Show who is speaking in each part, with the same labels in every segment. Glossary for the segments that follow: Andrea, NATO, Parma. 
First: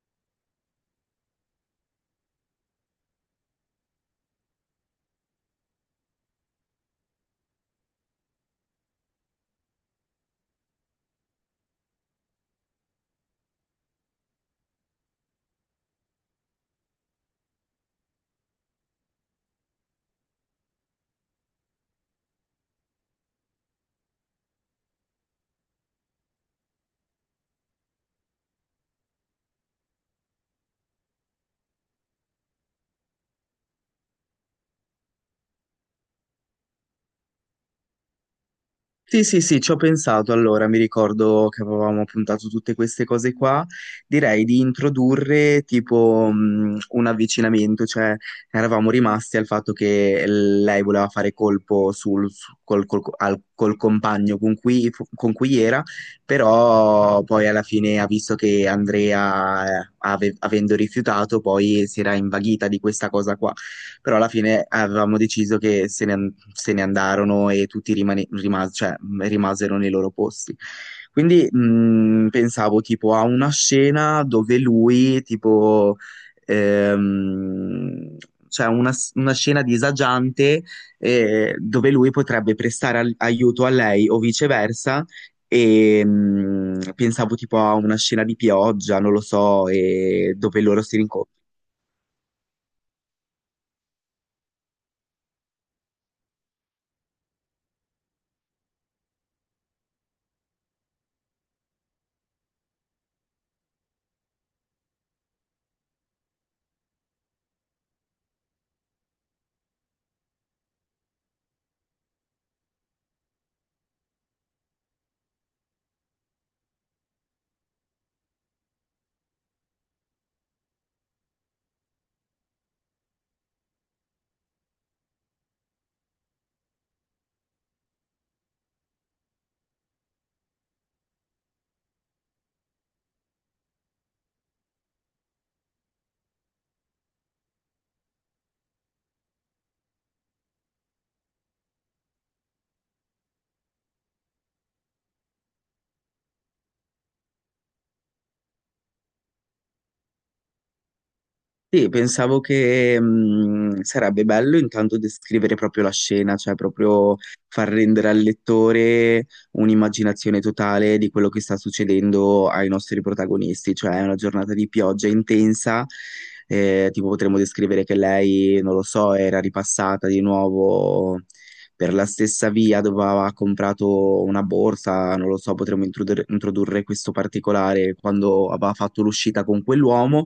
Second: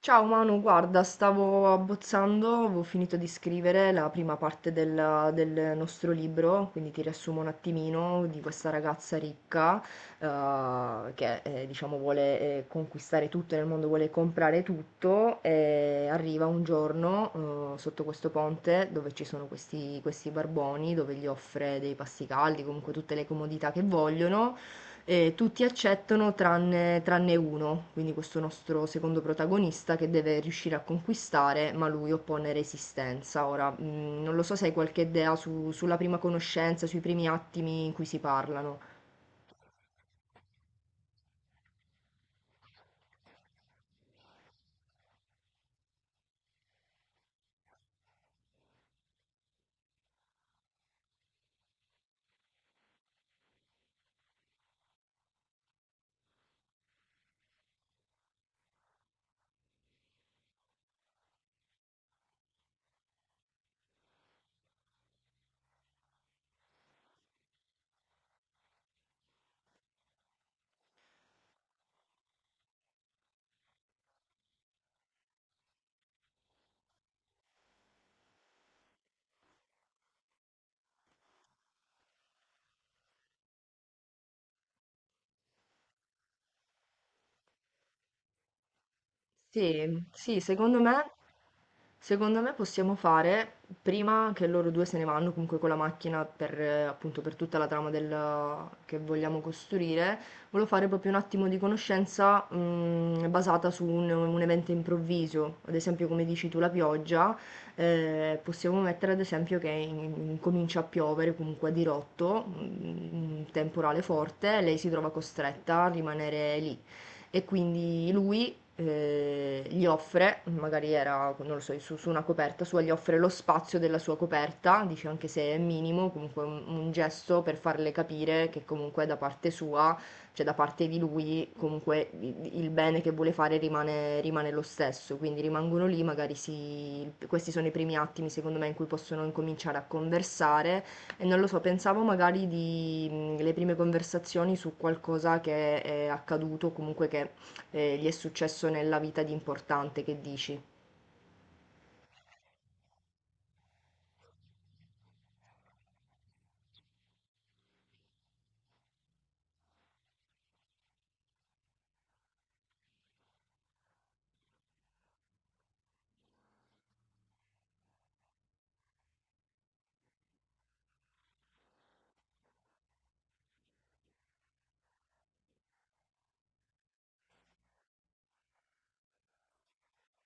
Speaker 1: Ciao Manu, guarda, stavo abbozzando, avevo finito di scrivere la prima parte del nostro libro, quindi ti riassumo un attimino di questa ragazza ricca che diciamo vuole conquistare tutto nel mondo, vuole comprare tutto e arriva un giorno sotto questo ponte dove ci sono questi barboni, dove gli offre dei pasti caldi, comunque tutte le comodità che vogliono. Tutti accettano tranne uno, quindi questo nostro secondo protagonista che deve riuscire a conquistare, ma lui oppone resistenza. Ora, non lo so se hai qualche idea sulla prima conoscenza, sui primi attimi in cui si parlano.
Speaker 2: Sì, sì, sì, ci ho pensato. Allora, mi ricordo che avevamo puntato tutte queste cose qua, direi di introdurre tipo un avvicinamento, cioè eravamo rimasti al fatto che lei voleva fare colpo sul, su- col, col- al- col compagno con cui era, però poi alla fine ha visto che Andrea, avendo rifiutato, poi si era invaghita di questa cosa qua. Però alla fine avevamo deciso che se ne andarono e tutti rimasero nei loro posti. Quindi pensavo tipo a una scena dove lui, tipo, ehm, cioè una scena disagiante, dove lui potrebbe prestare aiuto a lei o viceversa. E pensavo tipo a una scena di pioggia, non lo so,
Speaker 1: Sì,
Speaker 2: e
Speaker 1: sì,
Speaker 2: dove
Speaker 1: secondo
Speaker 2: loro si
Speaker 1: me,
Speaker 2: rincontrano.
Speaker 1: secondo me possiamo fare prima che loro due se ne vanno comunque con la macchina per, appunto, per tutta la trama che vogliamo costruire. Volevo fare proprio un attimo di conoscenza basata su un evento improvviso, ad esempio come dici tu la pioggia. Possiamo mettere ad esempio che comincia a piovere comunque a dirotto, un temporale forte, lei si trova costretta a rimanere lì e quindi lui gli offre, magari era, non lo so, su una coperta sua, gli offre lo spazio della sua coperta, dice anche se è minimo, comunque un gesto per farle capire che comunque da parte sua, cioè da parte di lui, comunque il bene che vuole fare rimane lo stesso. Quindi rimangono lì, magari si, questi sono i primi attimi secondo me in cui possono incominciare a conversare e non lo so, pensavo magari di le prime conversazioni su qualcosa che è accaduto, comunque che gli è successo nella vita di importante. Che dici?
Speaker 2: Sì, pensavo che sarebbe bello intanto descrivere proprio la scena, cioè proprio far rendere al lettore un'immaginazione totale di quello che sta succedendo ai nostri protagonisti, cioè è una giornata di pioggia intensa, tipo potremmo descrivere che lei, non lo so, era ripassata di nuovo per la stessa via dove aveva comprato una borsa, non lo so, potremmo introdurre questo particolare quando aveva fatto l'uscita con quell'uomo.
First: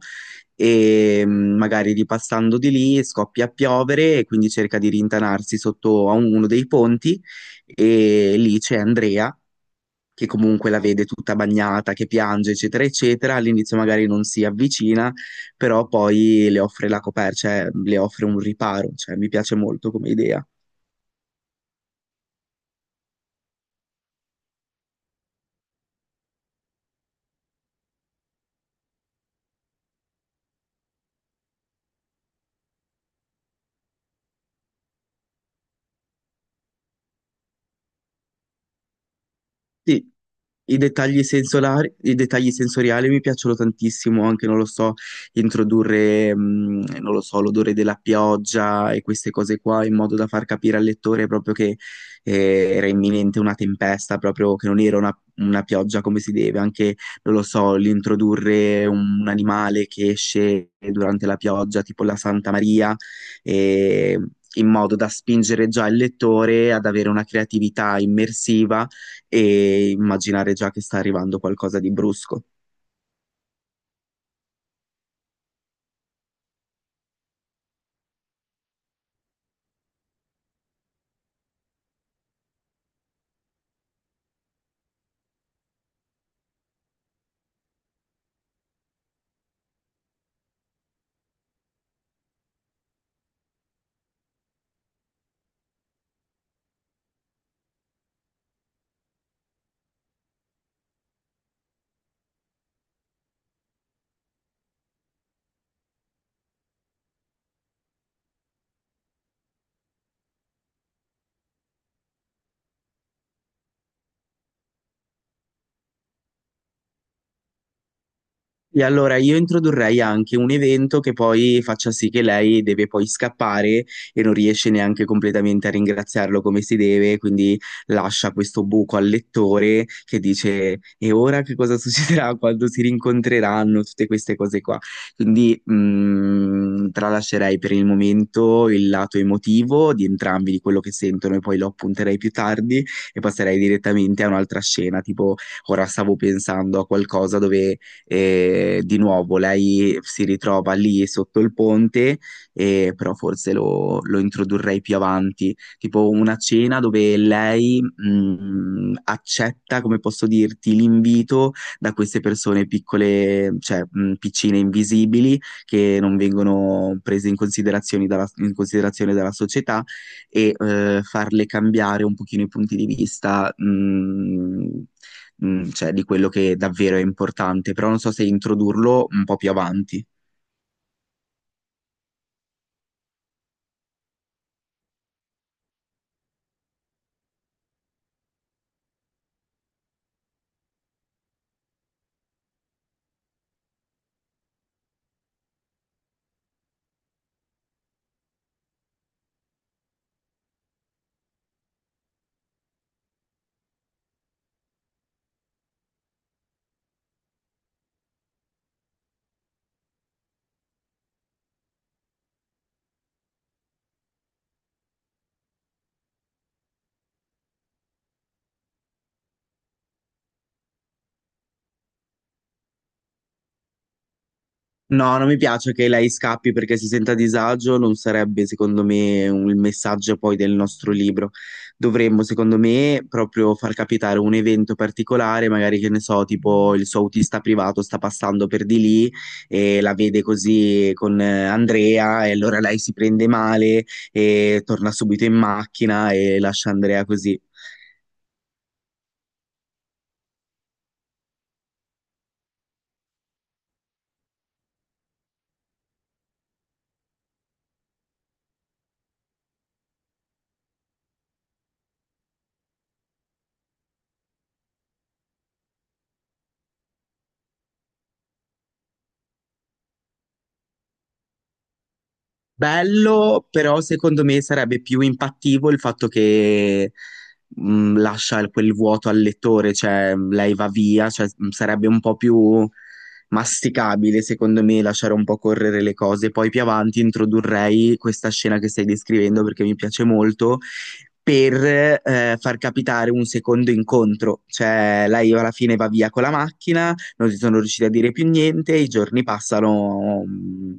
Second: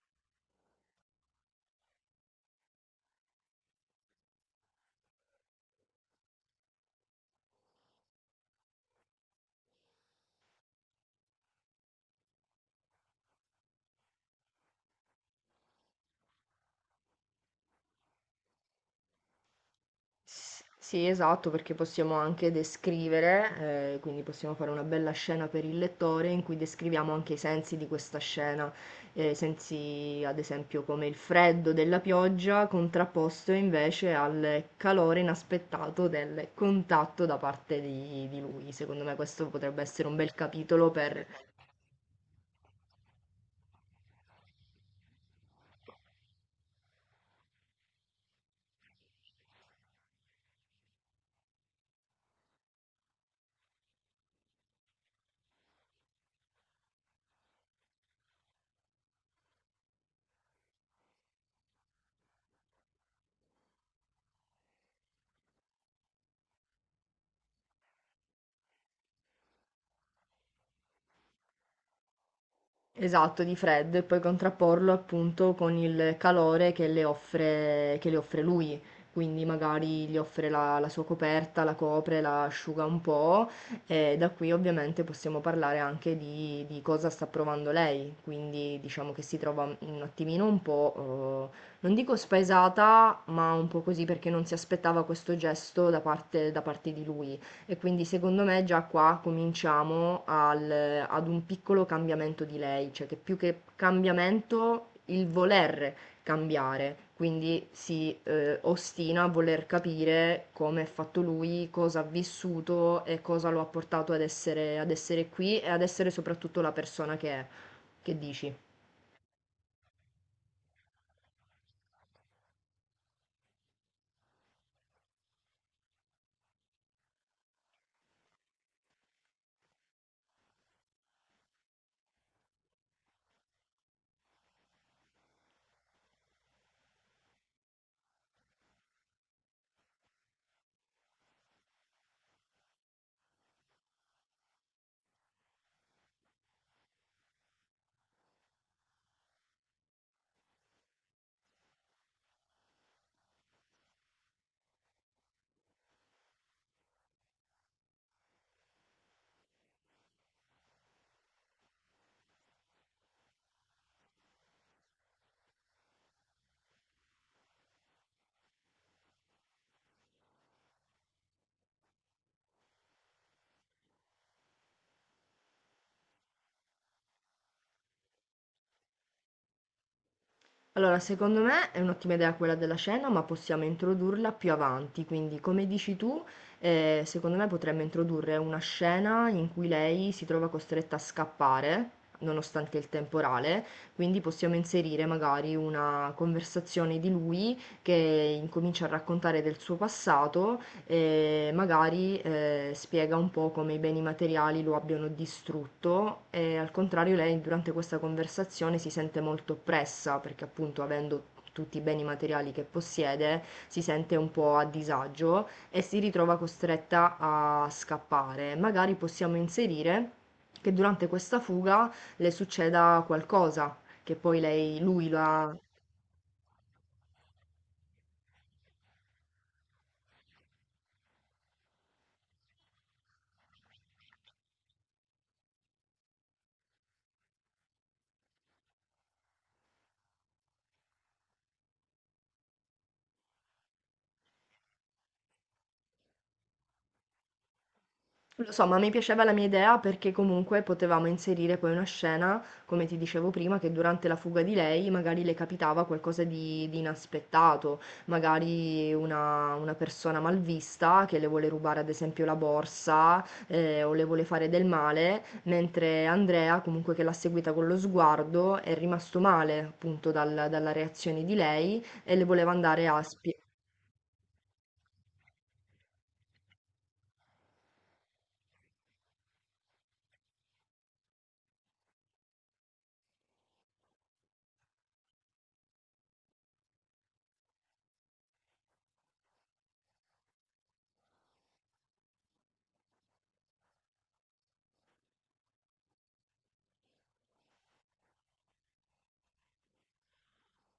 Speaker 2: E magari ripassando di lì scoppia a piovere e quindi cerca di rintanarsi sotto a uno dei ponti, e lì c'è Andrea che comunque la vede tutta bagnata, che piange, eccetera, eccetera. All'inizio magari non si avvicina, però poi le offre la coperta, cioè le offre un riparo, cioè mi piace molto come idea.
Speaker 1: Sì, esatto, perché possiamo anche descrivere. Quindi possiamo fare una bella scena per il lettore in cui descriviamo anche i sensi di questa scena. Sensi ad esempio come il freddo della pioggia contrapposto invece al calore inaspettato del contatto da parte di lui. Secondo me questo potrebbe essere
Speaker 2: Sì,
Speaker 1: un bel
Speaker 2: i
Speaker 1: capitolo
Speaker 2: dettagli
Speaker 1: per.
Speaker 2: sensolari, i dettagli sensoriali mi piacciono tantissimo, anche non lo so, introdurre, non lo so, l'odore della pioggia e queste cose qua in modo da far capire al lettore proprio che era imminente una tempesta, proprio che non era una pioggia come si deve, anche, non lo so, l'introdurre un animale che esce durante la pioggia, tipo la Santa Maria, eh, in modo da spingere già il lettore ad avere una creatività immersiva e immaginare già che sta arrivando qualcosa di brusco.
Speaker 1: Esatto, di freddo e poi contrapporlo appunto con il calore che le offre lui. Quindi magari gli offre la sua coperta, la copre, la asciuga un po' e da qui ovviamente possiamo parlare anche di cosa sta provando lei. Quindi diciamo che si trova un attimino un po', non dico spaesata, ma un po' così perché non si aspettava questo gesto da parte di lui. E quindi secondo me già qua cominciamo ad un piccolo cambiamento di lei, cioè che più che cambiamento, il voler cambiare. Quindi si ostina a voler capire come è fatto lui, cosa ha vissuto e cosa lo ha portato ad essere qui e ad essere soprattutto la persona che è. Che dici?
Speaker 2: E allora io introdurrei anche un evento che poi faccia sì che lei deve poi scappare e non riesce neanche completamente a ringraziarlo come si deve, quindi lascia questo buco al lettore che dice e ora che cosa succederà quando si rincontreranno, tutte queste cose qua. Quindi tralascerei per il momento il lato emotivo di entrambi, di quello che sentono e poi lo appunterei più tardi e passerei direttamente a un'altra scena, tipo ora stavo pensando a qualcosa dove e di nuovo lei si ritrova lì sotto il ponte, e però forse lo introdurrei più avanti, tipo una cena dove lei accetta, come posso dirti, l'invito da queste persone piccole, cioè piccine invisibili, che non vengono prese in considerazione dalla società, e farle cambiare un pochino i punti di vista, cioè di quello che davvero è importante, però non so se introdurlo un po' più avanti.
Speaker 1: Allora, secondo me è un'ottima idea quella della cena, ma possiamo introdurla più avanti. Quindi, come dici tu, secondo me potremmo introdurre una scena in cui lei si trova costretta a scappare, nonostante il temporale. Quindi possiamo inserire magari una conversazione di lui che incomincia a raccontare del suo passato e magari spiega un po' come i beni materiali lo abbiano distrutto e al contrario lei durante questa conversazione si sente molto oppressa perché appunto avendo tutti i beni materiali che possiede si sente un po' a disagio e si ritrova costretta a scappare. Magari possiamo inserire che durante questa fuga le succeda qualcosa che poi lei, lui
Speaker 2: No, non mi
Speaker 1: la.
Speaker 2: piace che lei scappi perché si senta a disagio, non sarebbe secondo me il messaggio poi del nostro libro. Dovremmo, secondo me, proprio far capitare un evento particolare, magari che ne so, tipo il suo autista privato sta passando per di lì e la vede così con Andrea e allora lei si prende male e torna subito in macchina e lascia Andrea così.
Speaker 1: Lo so, ma mi piaceva la mia idea perché comunque potevamo inserire poi una scena, come ti dicevo prima, che durante la fuga di lei magari le capitava qualcosa di inaspettato, magari una persona malvista che le vuole rubare ad esempio la borsa o le vuole fare del male, mentre Andrea comunque che l'ha seguita con lo sguardo è rimasto male appunto dalla reazione di lei e le voleva andare a spiegare.
Speaker 2: Bello, però secondo me sarebbe più impattivo il fatto che lascia quel vuoto al lettore, cioè lei va via, cioè, sarebbe un po' più masticabile secondo me lasciare un po' correre le cose. Poi più avanti introdurrei questa scena che stai descrivendo perché mi piace molto per far capitare un secondo incontro, cioè lei alla fine va via con la macchina, non si sono riusciti a dire più niente, i giorni passano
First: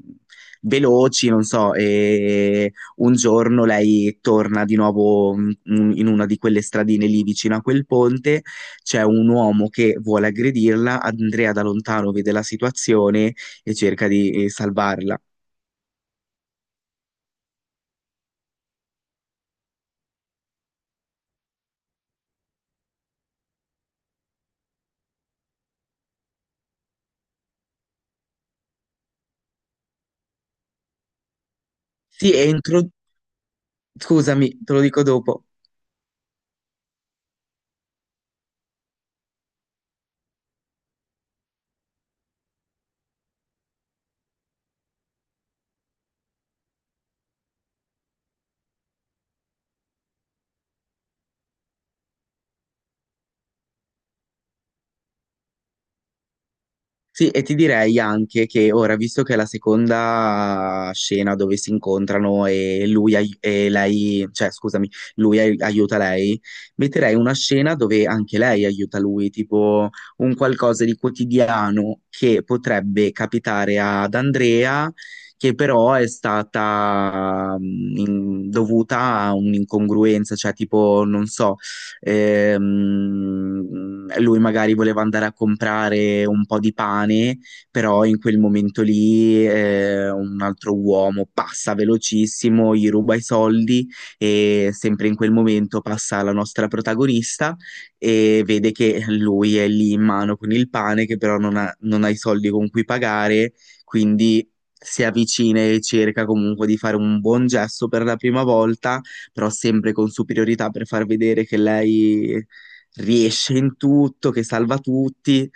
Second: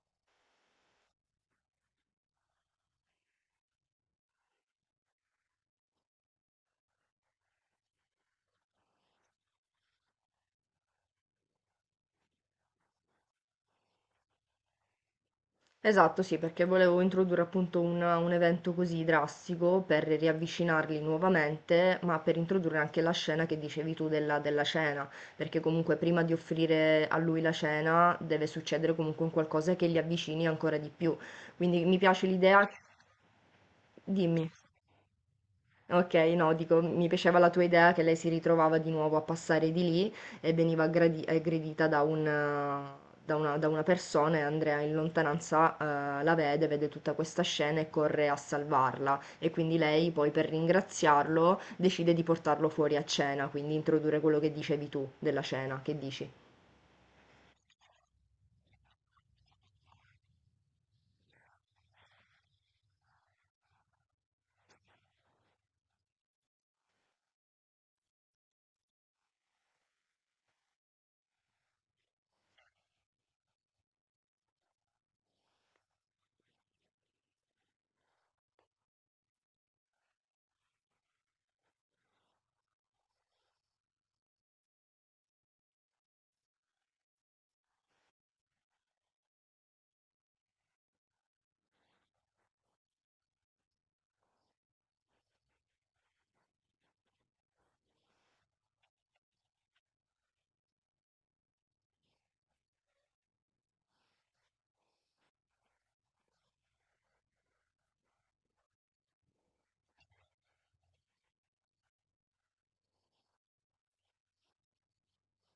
Speaker 2: veloci, non so, e un giorno lei torna di nuovo in una di quelle stradine lì vicino a quel ponte, c'è un uomo che vuole aggredirla, Andrea da lontano vede la situazione e cerca di salvarla.
Speaker 1: Esatto, sì, perché volevo introdurre appunto un evento così drastico per riavvicinarli nuovamente, ma per introdurre anche la scena che dicevi tu della cena, perché comunque prima di offrire a lui la cena deve succedere comunque un qualcosa che li avvicini ancora di più. Quindi mi piace
Speaker 2: Sì, e
Speaker 1: l'idea. Dimmi.
Speaker 2: scusami, te lo dico dopo.
Speaker 1: Okay, no, dico, mi piaceva la tua idea che lei si ritrovava di nuovo a passare di lì e veniva aggredita da una persona e Andrea in lontananza, la vede, vede tutta questa scena e corre a salvarla. E quindi lei poi per ringraziarlo decide di portarlo fuori a cena, quindi introdurre quello che dicevi tu della cena. Che dici?
Speaker 2: Sì, e ti direi anche che ora, visto che è la seconda scena dove si incontrano e lui ai- e lei, cioè scusami, aiuta lei, metterei una scena dove anche lei aiuta lui, tipo un qualcosa di quotidiano che potrebbe capitare ad Andrea, che però è stata dovuta a un'incongruenza, cioè tipo, non so. Ehm, Lui magari voleva andare a comprare un po' di pane, però in quel momento lì un altro uomo passa velocissimo, gli ruba i soldi e sempre in quel momento passa la nostra protagonista e vede che lui è lì in mano con il pane, che però non ha i soldi con cui pagare, quindi si avvicina e cerca comunque di fare un buon gesto per la prima volta però sempre con superiorità per far vedere che lei riesce in tutto, che salva tutti.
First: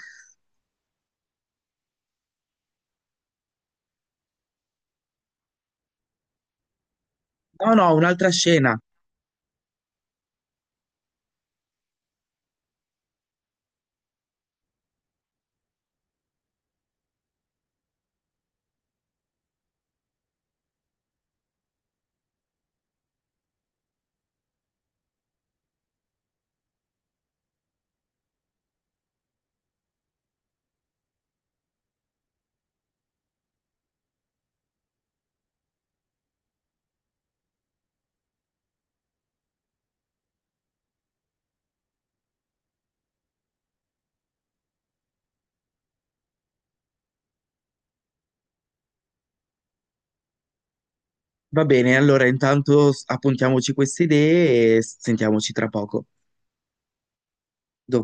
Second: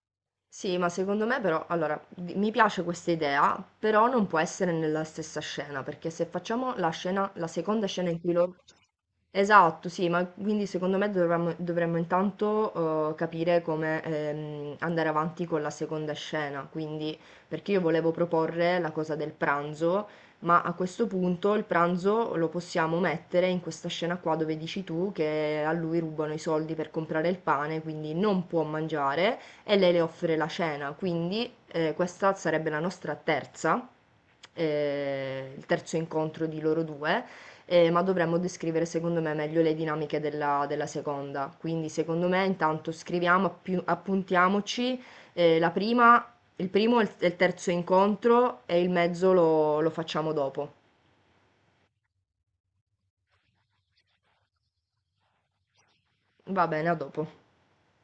Speaker 1: Sì, ma secondo me però, allora, mi piace questa idea, però non può essere nella stessa scena, perché se facciamo la scena, la
Speaker 2: No,
Speaker 1: seconda
Speaker 2: no,
Speaker 1: scena in
Speaker 2: un'altra
Speaker 1: cui loro.
Speaker 2: scena.
Speaker 1: Esatto, sì, ma quindi secondo me dovremmo intanto capire come andare avanti con la seconda scena, quindi perché io volevo proporre la cosa del pranzo, ma a questo punto il pranzo lo possiamo mettere in questa scena qua dove dici tu che a lui rubano i soldi per comprare il pane, quindi non può mangiare e lei le offre la cena, quindi questa sarebbe la nostra terza, il terzo incontro di loro due. Ma dovremmo descrivere secondo me meglio le dinamiche della seconda. Quindi secondo me intanto scriviamo, appuntiamoci la prima, il primo e il terzo incontro e il mezzo lo facciamo dopo.
Speaker 2: Va bene, allora intanto appuntiamoci queste idee e sentiamoci tra poco.
Speaker 1: Va bene, a dopo.